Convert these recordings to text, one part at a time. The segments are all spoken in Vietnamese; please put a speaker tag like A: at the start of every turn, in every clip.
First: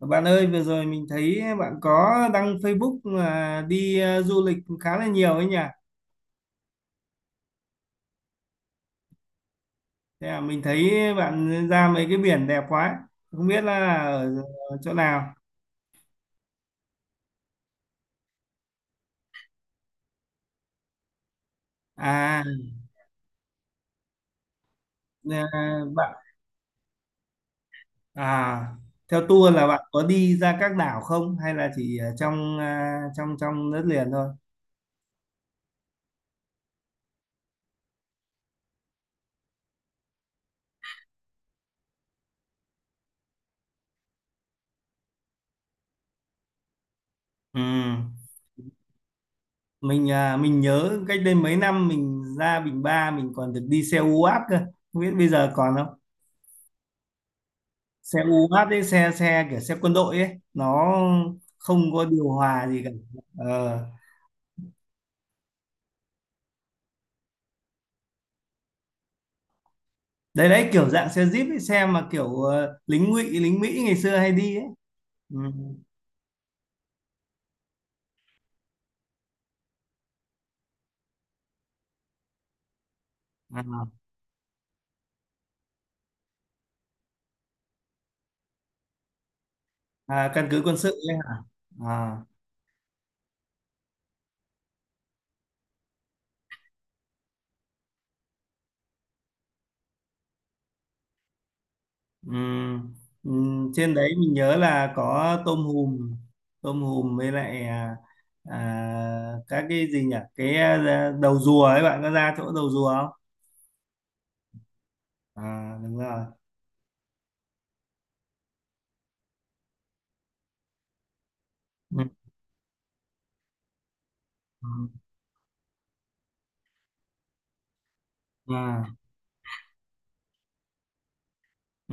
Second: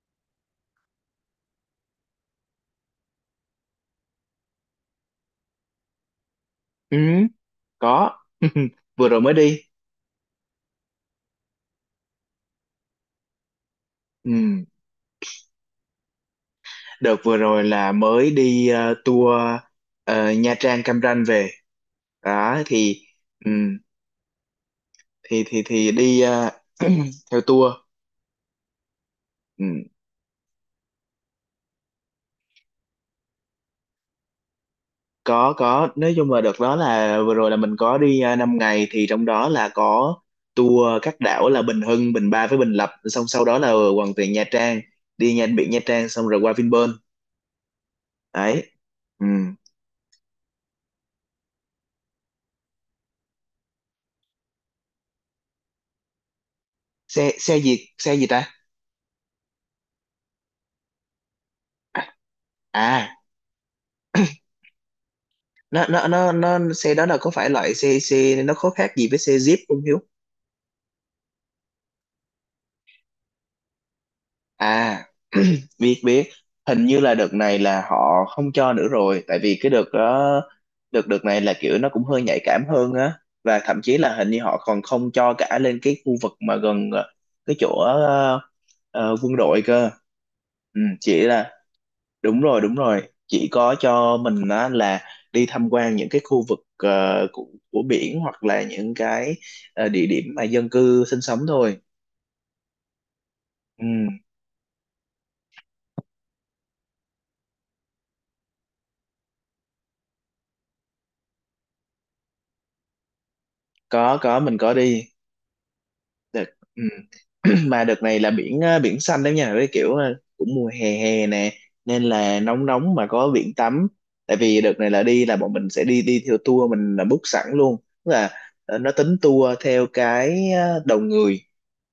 A: Bạn ơi, vừa rồi mình thấy bạn có đăng Facebook là đi du lịch khá là nhiều ấy nhỉ?
B: Ừ, có. Vừa rồi mới đi.
A: Thế à, mình thấy bạn ra mấy cái biển đẹp quá. Không biết là
B: Ừ.
A: ở chỗ nào.
B: Đợt vừa rồi là mới đi tour Nha Trang Cam Ranh về.
A: À,
B: Đó thì ừ, thì
A: à,
B: thì thì
A: bạn
B: đi theo tour.
A: à theo tour
B: Ừ.
A: là bạn có đi ra các đảo không hay là chỉ ở trong trong trong đất liền thôi?
B: Có, nói chung là đợt đó là vừa rồi là mình có đi 5 ngày, thì trong đó là có tour các đảo là Bình Hưng, Bình Ba với Bình Lập, xong sau đó là quần tiền Nha Trang, đi nha biển Nha Trang xong rồi qua Vinpearl.
A: Ừ.
B: Đấy. Ừ.
A: Mình nhớ cách đây mấy năm mình ra Bình Ba mình còn được đi xe UAT cơ. Không biết bây giờ còn không?
B: Xe xe
A: Xe
B: gì ta?
A: u hát ấy, xe xe kiểu xe quân đội ấy nó không có điều hòa gì cả
B: À,
A: ờ.
B: nó xe đó là có phải loại xe xe nó có khác gì với xe Jeep không Hiếu?
A: Đấy đấy kiểu dạng xe Jeep ấy, xe mà kiểu lính ngụy lính Mỹ ngày xưa hay đi ấy
B: À,
A: ừ.
B: biết biết hình như là đợt này là họ không cho nữa rồi, tại vì cái đợt đó đợt đợt này là kiểu nó cũng hơi nhạy cảm hơn á, và
A: À,
B: thậm chí là hình như họ còn không cho cả lên cái khu vực mà gần cái chỗ quân đội cơ.
A: à, căn cứ quân
B: Ừ,
A: sự ấy
B: chỉ
A: hả?
B: là
A: À,
B: đúng rồi, đúng rồi, chị có cho mình á là đi tham quan những cái khu vực của biển hoặc là những cái địa điểm mà dân cư sinh sống thôi.
A: ừ. Ừ.
B: Ừ,
A: Trên đấy mình nhớ là có tôm hùm với lại các cái gì nhỉ, cái đầu rùa ấy, bạn có ra chỗ đầu rùa không?
B: có mình có đi
A: À, đúng rồi.
B: đợt. Ừ. Mà đợt này là biển biển xanh đấy nha, với kiểu cũng mùa hè hè nè,
A: Ừ.
B: nên là nóng nóng mà có biển tắm. Tại vì
A: Ừ.
B: đợt này là đi, là bọn mình sẽ đi đi theo tour, mình là book sẵn luôn, tức là
A: À,
B: nó tính tour theo cái đầu người.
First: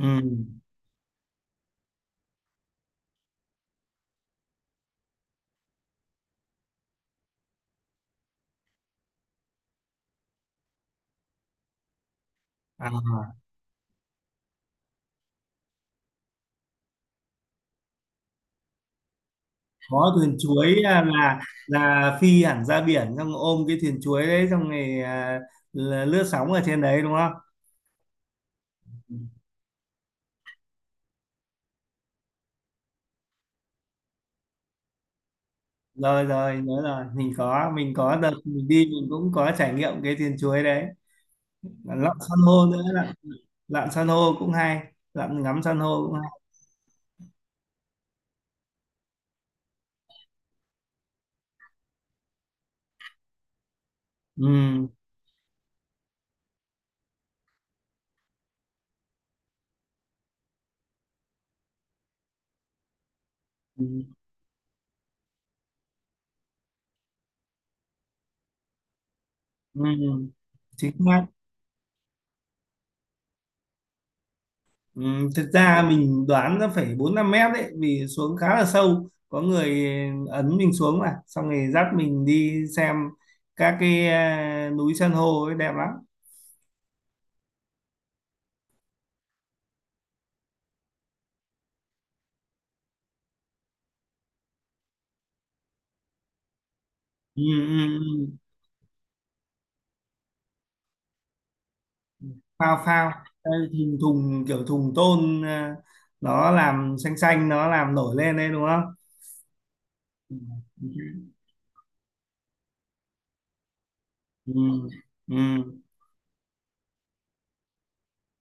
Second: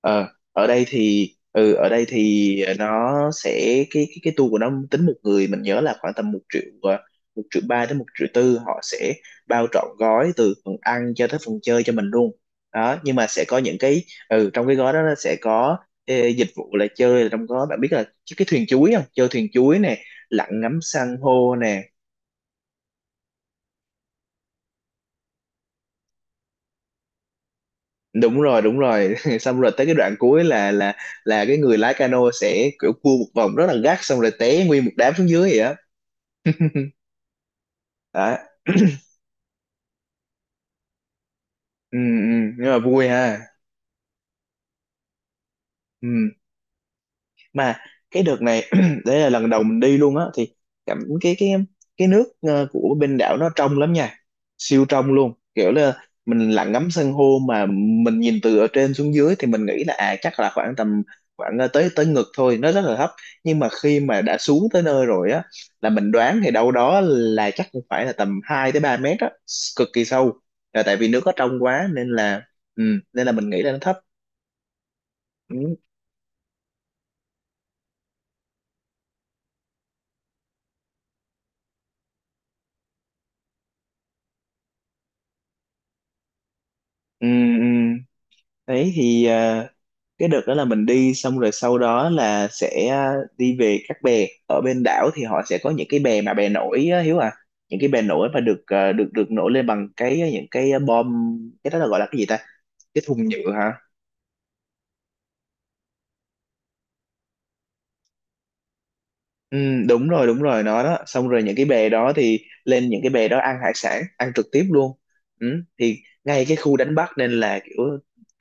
B: Ờ ở đây thì ừ, ở đây thì nó sẽ, cái tour của nó tính một người mình nhớ là khoảng tầm 1 triệu, 1,3 triệu đến 1,4 triệu, họ sẽ bao trọn gói từ phần ăn cho tới phần chơi cho mình luôn. Đó, nhưng mà
A: à
B: sẽ có những cái, ừ, trong cái gói đó nó sẽ có, ê, dịch vụ là chơi, là trong đó bạn biết là chứ cái thuyền chuối, không chơi thuyền chuối nè,
A: có thuyền
B: lặn ngắm
A: chuối à,
B: san
A: là
B: hô nè.
A: là phi hẳn ra biển xong ôm cái thuyền chuối đấy xong rồi là lướt sóng ở trên đấy đúng không?
B: Đúng rồi, đúng rồi. Xong rồi tới cái đoạn cuối là là cái người lái cano sẽ kiểu cua một vòng rất là gắt, xong rồi té nguyên một đám xuống dưới vậy á.
A: Rồi, rồi, nhớ rồi, mình có đợt
B: Đó.
A: mình đi mình cũng có trải nghiệm cái thuyền chuối đấy. Và
B: Ừ,
A: lặn san
B: ừ,
A: hô
B: nhưng mà
A: nữa.
B: vui
A: Lặn
B: ha.
A: lặn san hô cũng hay, lặn ngắm san hô
B: Ừ.
A: cũng hay.
B: Mà cái đợt này, đấy là lần đầu mình đi luôn á, thì cảm cái nước của bên đảo nó trong lắm nha, siêu
A: Ừ,
B: trong luôn, kiểu là mình lặn ngắm san hô mà mình nhìn từ ở trên xuống dưới, thì mình nghĩ là à chắc là khoảng tầm, khoảng tới tới ngực thôi, nó rất là thấp. Nhưng mà khi
A: ừ,
B: mà đã xuống tới nơi rồi á, là mình đoán thì đâu đó là chắc cũng phải là tầm 2 tới 3 mét á,
A: ừ.
B: cực kỳ sâu, là
A: Chính
B: tại vì nước
A: xác.
B: nó trong quá nên là, ừ, nên là mình nghĩ là nó thấp.
A: Ừ, thực
B: Ừ,
A: ra mình đoán nó phải 4 5 mét đấy vì xuống khá là sâu. Có người ấn mình xuống mà xong rồi dắt mình đi xem các cái núi san hô ấy đẹp lắm.
B: ừ, ừ. Đấy thì cái đợt đó là mình đi xong rồi sau đó là sẽ đi về các bè ở bên đảo, thì họ sẽ có những cái bè mà bè nổi á, Hiếu à,
A: Ừ,
B: những cái
A: ừ,
B: bè nổi
A: ừ.
B: mà được được được nổi lên bằng cái những cái bom, cái đó là gọi là cái gì ta,
A: Phao,
B: cái
A: phao.
B: thùng
A: Đây,
B: nhựa hả?
A: thùng thùng kiểu thùng tôn à, nó làm xanh xanh, nó làm nổi lên đấy đúng không?
B: Ừ, đúng rồi, đúng rồi, nó
A: Ừ,
B: đó, xong rồi những cái bè đó thì lên những cái bè đó ăn hải sản, ăn trực
A: ừ,
B: tiếp luôn.
A: ừ.
B: Ừ, thì ngay cái khu đánh bắt nên là kiểu,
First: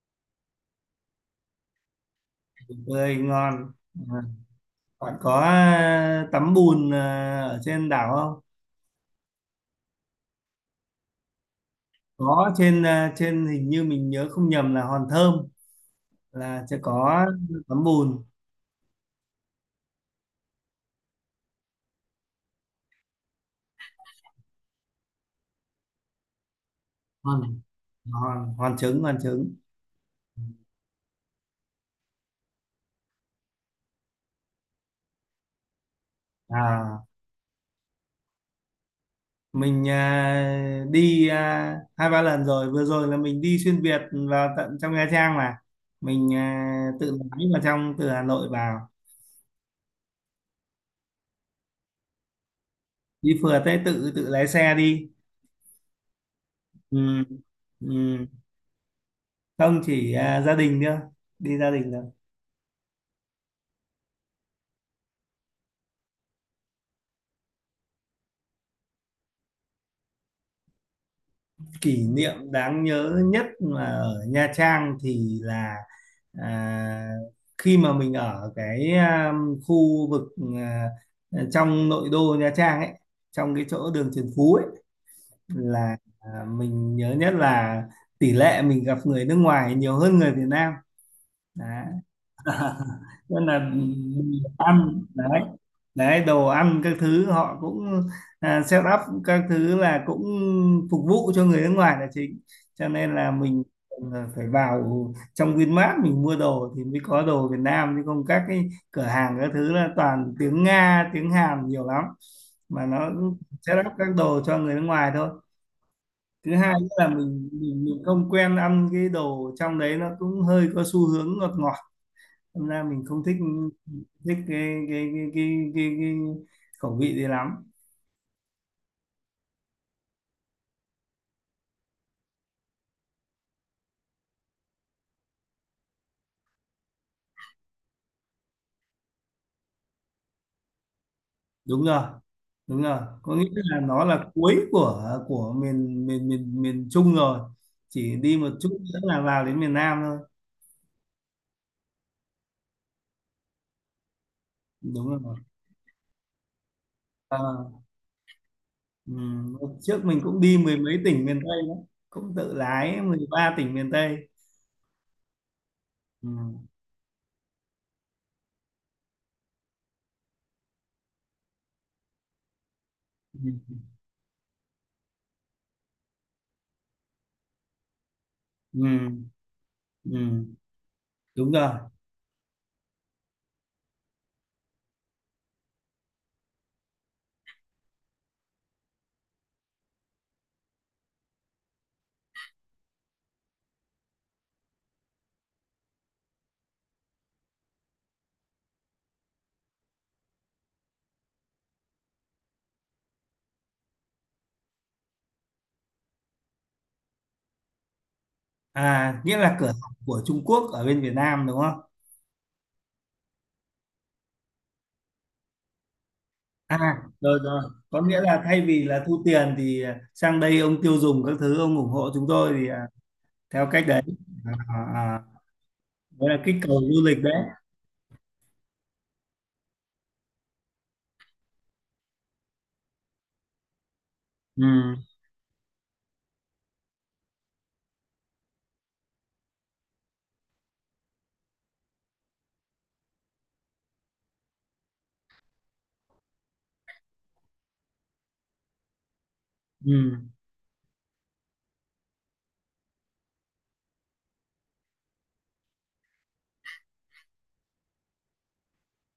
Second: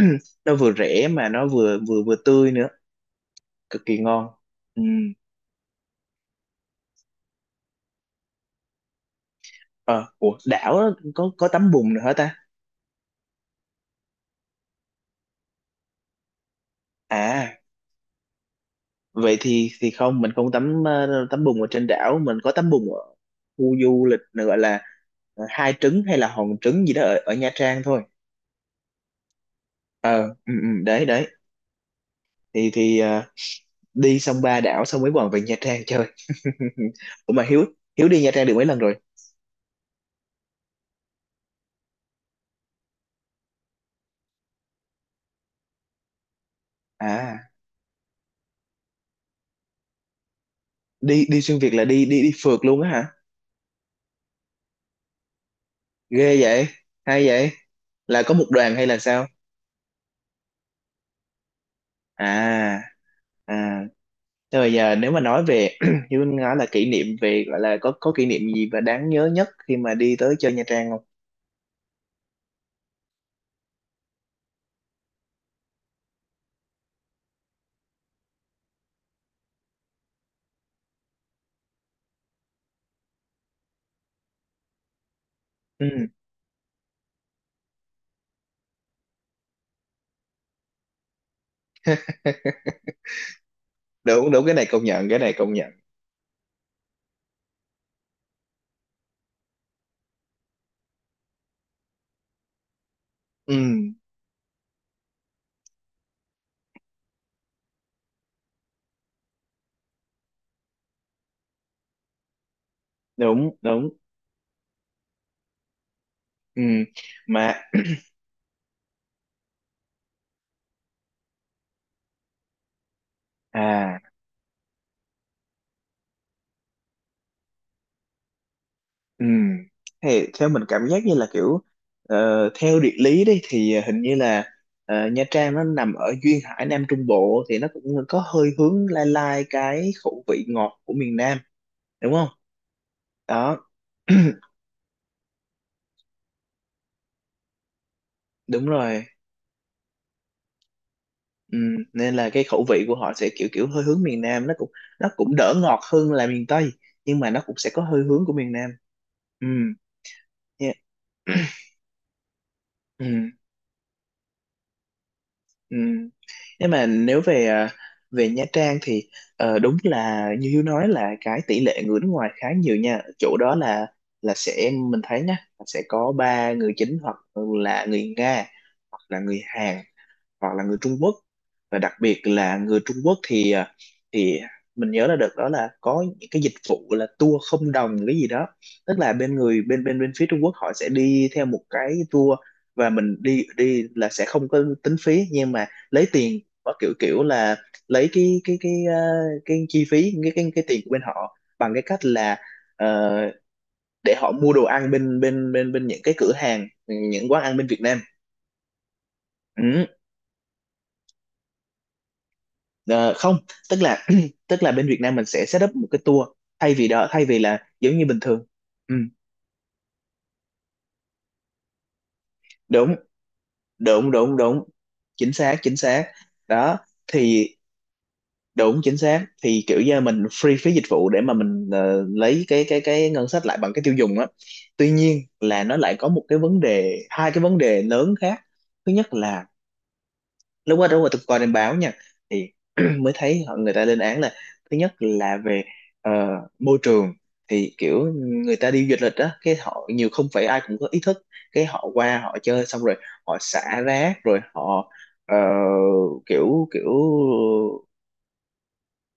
B: nó vừa rẻ mà nó vừa vừa vừa tươi nữa,
A: Tuyệt vời, ngon.
B: cực kỳ
A: À,
B: ngon. Ừ.
A: bạn có tắm bùn ở trên đảo không?
B: Ờ ủa, đảo đó có tắm bùn nữa hả ta?
A: Có. Trên hình như mình nhớ không nhầm là hòn thơm, là sẽ có
B: À,
A: tấm bùn.
B: vậy thì không, mình không tắm tắm bùn ở trên đảo, mình có tắm bùn ở khu du lịch này gọi là hai trứng hay là hòn trứng gì đó, ở,
A: Ngon.
B: Nha Trang thôi.
A: Hòn hòn trứng, hòn trứng.
B: Ờ, ừ, ừ, đấy đấy. Thì đi xong ba đảo xong mới còn về Nha Trang chơi.
A: À,
B: Ủa mà Hiếu Hiếu đi Nha Trang được mấy lần rồi?
A: mình đi hai ba lần rồi, vừa rồi là mình đi xuyên Việt, vào tận trong Nha Trang mà. Mình tự lái
B: À,
A: vào trong từ Hà Nội vào.
B: đi đi xuyên Việt là đi đi đi phượt luôn á hả?
A: Đi phượt, tới tự tự lái xe đi.
B: Ghê vậy,
A: Ừ.
B: hay vậy, là
A: Ừ.
B: có một đoàn hay là sao?
A: Không, chỉ gia đình nữa, đi gia đình nữa.
B: À, à. Rồi giờ nếu mà nói về như Vinh nói là kỷ niệm về, gọi là có kỷ niệm gì mà đáng nhớ nhất khi mà đi tới chơi Nha Trang không?
A: Kỷ niệm đáng nhớ nhất mà ở Nha Trang thì là à, khi mà mình ở cái khu vực à, trong nội đô Nha Trang ấy, trong cái chỗ đường Trần Phú ấy,
B: Ừ,
A: là mình nhớ nhất là tỷ lệ mình gặp người nước ngoài nhiều hơn người Việt Nam. Đấy. Nên là
B: đúng đúng, cái này công
A: ăn
B: nhận, cái này
A: đấy,
B: công nhận.
A: đấy đồ ăn các thứ họ cũng set up các thứ là cũng phục vụ cho người nước ngoài là chính, cho nên là mình
B: Ừ,
A: phải vào trong Vinmart mình mua đồ thì mới có đồ Việt Nam, chứ không các cái cửa hàng các thứ là toàn tiếng Nga tiếng Hàn nhiều lắm, mà nó
B: đúng
A: set
B: đúng.
A: up các đồ cho người nước ngoài thôi. Thứ
B: Ừ,
A: hai nữa là mình
B: mà
A: mình, mình không quen ăn cái đồ trong đấy, nó cũng hơi có xu hướng ngọt ngọt. Hôm nay mình không thích,
B: à,
A: thích cái khẩu vị đấy lắm.
B: ừ. Thì theo mình cảm giác như là kiểu theo địa lý đi thì hình như là Nha Trang nó nằm ở duyên hải Nam Trung Bộ, thì nó cũng có hơi hướng lai lai cái khẩu vị ngọt của miền Nam,
A: Đúng rồi,
B: đúng không?
A: đúng rồi, có nghĩa
B: Đó.
A: là nó là cuối của miền miền miền miền Trung rồi, chỉ đi một
B: Đúng
A: chút nữa
B: rồi.
A: là vào đến miền Nam thôi.
B: Ừ, nên là cái khẩu vị của họ sẽ kiểu kiểu hơi hướng miền Nam,
A: Đúng
B: nó cũng
A: rồi.
B: đỡ ngọt hơn là miền Tây, nhưng mà nó cũng sẽ
A: À,
B: có hơi hướng của miền Nam.
A: ừ.
B: Ừ.
A: Hôm trước mình cũng đi
B: Yeah.
A: mười mấy tỉnh miền Tây đó, cũng tự lái mười
B: Ừ,
A: ba tỉnh miền Tây.
B: ừ,
A: Ừ,
B: nhưng mà nếu về về Nha Trang thì đúng là như Hiếu nói, là cái tỷ lệ người nước ngoài khá nhiều nha, chỗ
A: ừ,
B: đó là, sẽ mình thấy nhá, là sẽ có ba người chính, hoặc là người Nga, hoặc
A: ừ,
B: là người Hàn,
A: ừ.
B: hoặc là người Trung Quốc.
A: Đúng rồi.
B: Và đặc biệt là người Trung Quốc thì thì mình nhớ là đợt đó là có những cái dịch vụ là tour không đồng cái gì đó, tức là bên người bên bên bên phía Trung Quốc họ sẽ đi theo một cái tour, và mình đi đi là sẽ không có tính phí, nhưng mà lấy tiền có kiểu kiểu là lấy cái cái cái chi phí, cái cái tiền của bên họ, bằng cái cách là ờ, để họ mua đồ ăn bên bên những cái cửa hàng, những quán ăn bên Việt Nam.
A: À, nghĩa là cửa
B: Ừ.
A: hàng của Trung Quốc ở bên Việt Nam đúng.
B: Ờ, không, tức là tức là bên Việt Nam mình sẽ set up một cái tour, thay vì
A: À,
B: đó, thay
A: rồi
B: vì là
A: rồi.
B: giống
A: Có
B: như bình
A: nghĩa là
B: thường.
A: thay vì
B: Ừ,
A: là thu tiền thì sang đây ông tiêu dùng các thứ, ông ủng hộ chúng tôi thì
B: đúng
A: theo cách đấy.
B: đúng đúng
A: À,
B: đúng,
A: à, à.
B: chính xác chính xác.
A: Đấy là kích
B: Đó
A: cầu du lịch đấy.
B: thì đúng chính xác, thì kiểu như mình free phí dịch vụ để mà mình lấy cái cái ngân sách lại bằng cái tiêu dùng á.
A: Ừ,
B: Tuy nhiên là nó lại có một cái vấn đề, hai cái vấn đề lớn khác. Thứ nhất là đúng rồi, đúng rồi, tôi coi trên báo nha, thì mới thấy người ta lên án là, thứ nhất là về ờ, môi trường, thì kiểu người ta đi du lịch đó, cái họ nhiều
A: ừ.
B: không phải ai cũng có ý thức, cái họ qua họ chơi xong rồi họ xả rác rồi họ ờ, kiểu kiểu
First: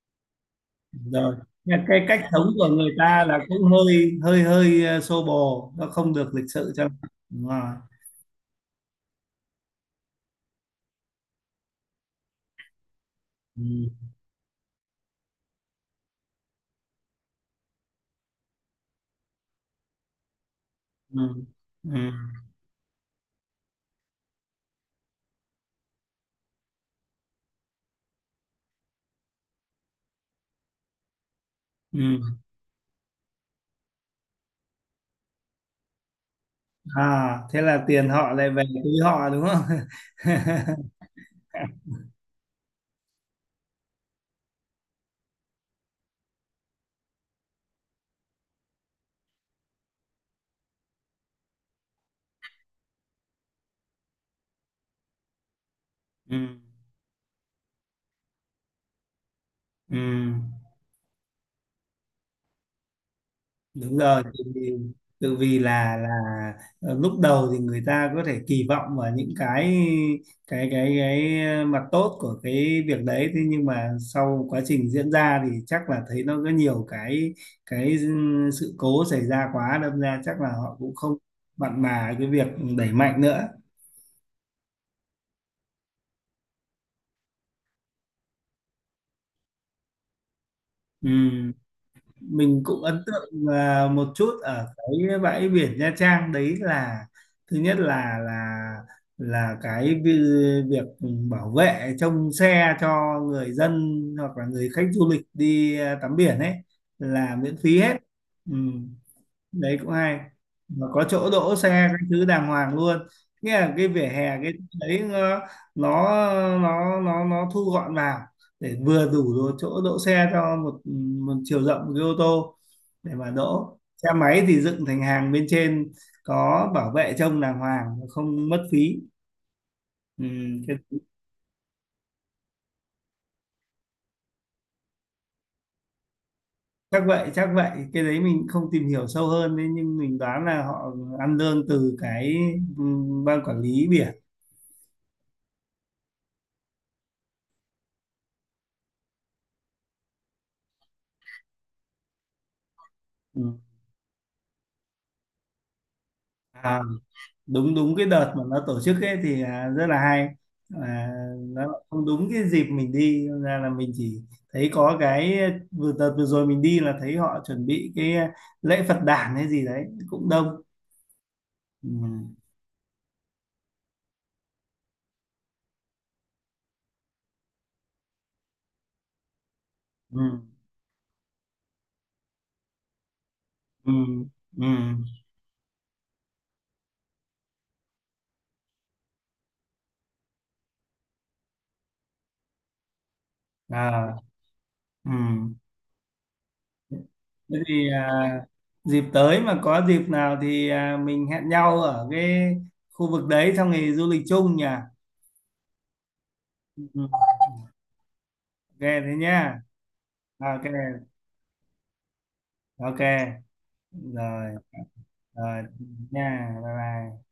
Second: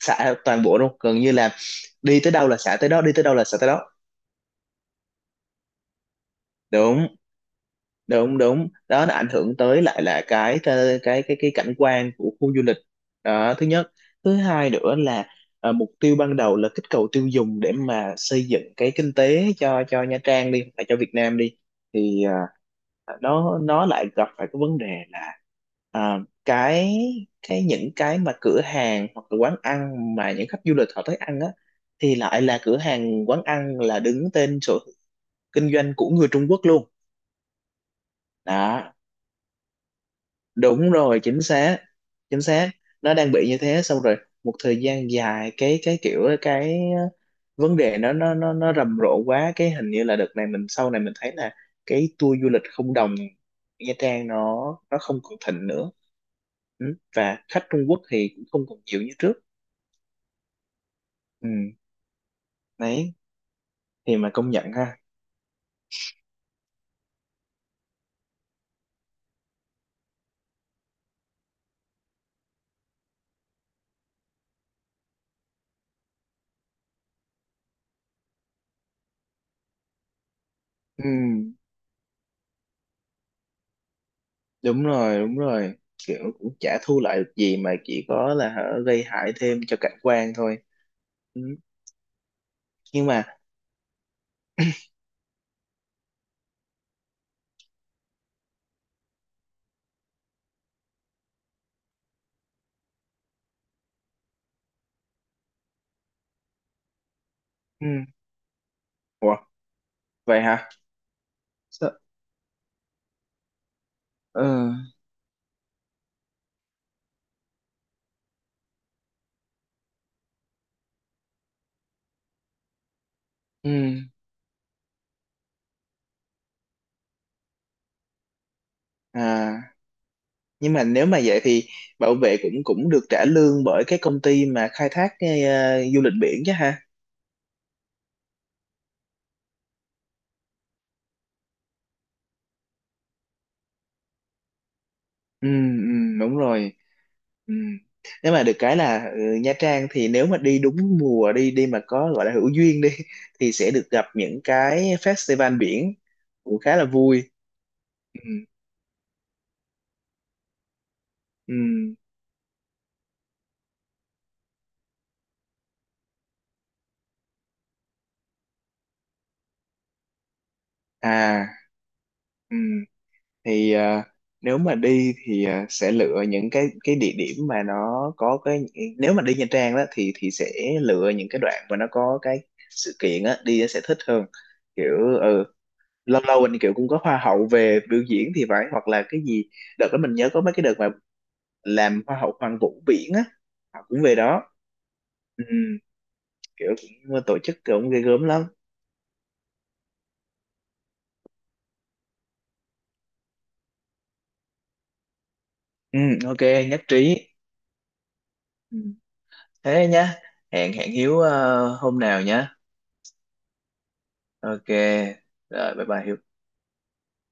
B: xả toàn bộ luôn, gần như
A: Rồi.
B: là
A: Nhưng mà cái cách
B: đi tới
A: sống
B: đâu là
A: của
B: xả tới
A: người
B: đó, đi tới
A: ta
B: đâu
A: là
B: là xả tới
A: cũng
B: đó,
A: hơi hơi hơi xô bồ, nó không được lịch sự cho.
B: đúng
A: Đúng rồi.
B: đúng đúng. Đó, nó ảnh hưởng tới lại là cái cảnh quan của khu du lịch, đó
A: Ừ,
B: thứ nhất. Thứ hai nữa là mục tiêu ban đầu là kích cầu tiêu dùng để mà xây dựng cái kinh tế cho Nha Trang đi và cho Việt Nam
A: ừ,
B: đi,
A: ừ,
B: thì nó lại gặp phải cái vấn đề là, ờ, cái những cái mà cửa hàng hoặc là quán ăn mà những khách du lịch họ tới ăn á, thì
A: ừ.
B: lại là cửa hàng quán ăn là đứng tên sổ kinh doanh của người Trung Quốc luôn.
A: À, thế là tiền họ lại về túi
B: Đó,
A: họ đúng không?
B: đúng rồi, chính xác, chính xác, nó đang bị như thế. Xong rồi một thời gian dài, cái kiểu cái vấn đề nó rầm rộ quá, cái hình như là đợt này mình, sau này mình thấy là cái tour du lịch không đồng Nha Trang nó, không còn thịnh nữa.
A: Ừ,
B: Ừ. Và khách Trung Quốc thì cũng không còn nhiều như trước.
A: ừ.
B: Ừ. Đấy,
A: Đúng
B: thì
A: rồi,
B: mà
A: tự
B: công nhận
A: vì,
B: ha.
A: tự vì là lúc đầu thì người ta có thể kỳ vọng vào những cái mặt tốt của cái việc đấy, thế nhưng mà sau quá trình diễn ra thì chắc là thấy nó có nhiều cái sự cố xảy ra quá, đâm ra chắc là họ cũng
B: Ừ.
A: không mặn mà cái việc đẩy mạnh nữa.
B: Đúng rồi, đúng rồi, kiểu cũng chả thu lại được gì mà chỉ có là gây hại thêm cho cảnh quan thôi.
A: Ừ.
B: Ừ.
A: Mình cũng ấn
B: Nhưng mà,
A: tượng một chút ở cái bãi biển Nha Trang đấy là thứ nhất là là cái việc bảo vệ trông xe cho người dân hoặc là người khách du lịch đi tắm biển ấy là miễn phí
B: ừ.
A: hết. Ừ, đấy cũng hay,
B: Vậy hả?
A: mà có chỗ đỗ xe
B: Sợ-
A: các thứ đàng hoàng luôn, nghĩa là cái vỉa hè
B: ờ
A: cái đấy nó nó thu gọn vào để vừa đủ chỗ đỗ xe cho một một chiều rộng của cái ô tô, để mà đỗ
B: ừ,
A: xe máy thì dựng thành hàng bên trên, có bảo vệ trông đàng hoàng không mất phí.
B: à,
A: Ừ,
B: nhưng
A: cái,
B: mà nếu mà vậy thì bảo vệ cũng cũng được trả lương bởi cái công ty mà khai thác cái du lịch biển chứ ha.
A: chắc vậy, chắc vậy, cái đấy mình không tìm hiểu sâu hơn đấy nhưng mình đoán là họ ăn lương từ cái, ừ, ban quản lý biển.
B: Ừ, ừ, đúng rồi. Ừ. Nếu mà được cái là ừ, Nha Trang thì nếu mà đi đúng mùa đi, đi mà có gọi là hữu duyên đi, thì
A: Ừ.
B: sẽ được gặp những cái festival biển, cũng khá
A: À,
B: là vui.
A: đúng đúng, cái
B: Ừ,
A: đợt mà nó tổ chức ấy thì rất là hay. à, nó lại
B: ừ.
A: không đúng cái dịp mình đi nên ra là mình chỉ thấy có cái vừa đợt vừa rồi mình đi là thấy họ chuẩn bị cái lễ Phật đản hay gì đấy cũng đông.
B: À,
A: Ừ.
B: ừ. Thì nếu mà đi thì sẽ lựa những cái địa điểm mà nó có cái, nếu mà đi Nha Trang đó thì
A: Ừ.
B: sẽ lựa những cái đoạn mà nó có cái sự kiện á đi, sẽ
A: Ừ.
B: thích hơn.
A: Ừ.
B: Kiểu ừ, lâu lâu mình kiểu cũng có hoa hậu về biểu diễn thì phải, hoặc là cái gì, đợt đó mình nhớ có mấy cái đợt mà làm hoa hậu Hoàng Vũ Biển á, họ cũng về
A: À.
B: đó.
A: Ừ.
B: Ừ, kiểu cũng tổ
A: Thế
B: chức
A: thì
B: cũng ghê gớm lắm.
A: dịp tới mà có dịp nào thì mình hẹn nhau ở cái khu vực đấy xong thì du lịch chung nhỉ.
B: Ừ, ok, nhất
A: Ừ.
B: trí.
A: OK,
B: Ừ,
A: thế nhá.
B: thế nhá,
A: OK.
B: hẹn hẹn Hiếu hôm nào nhá.
A: OK. Rồi.
B: Ok,
A: Rồi.
B: rồi, bye bye Hiếu.
A: Nha, bye bye.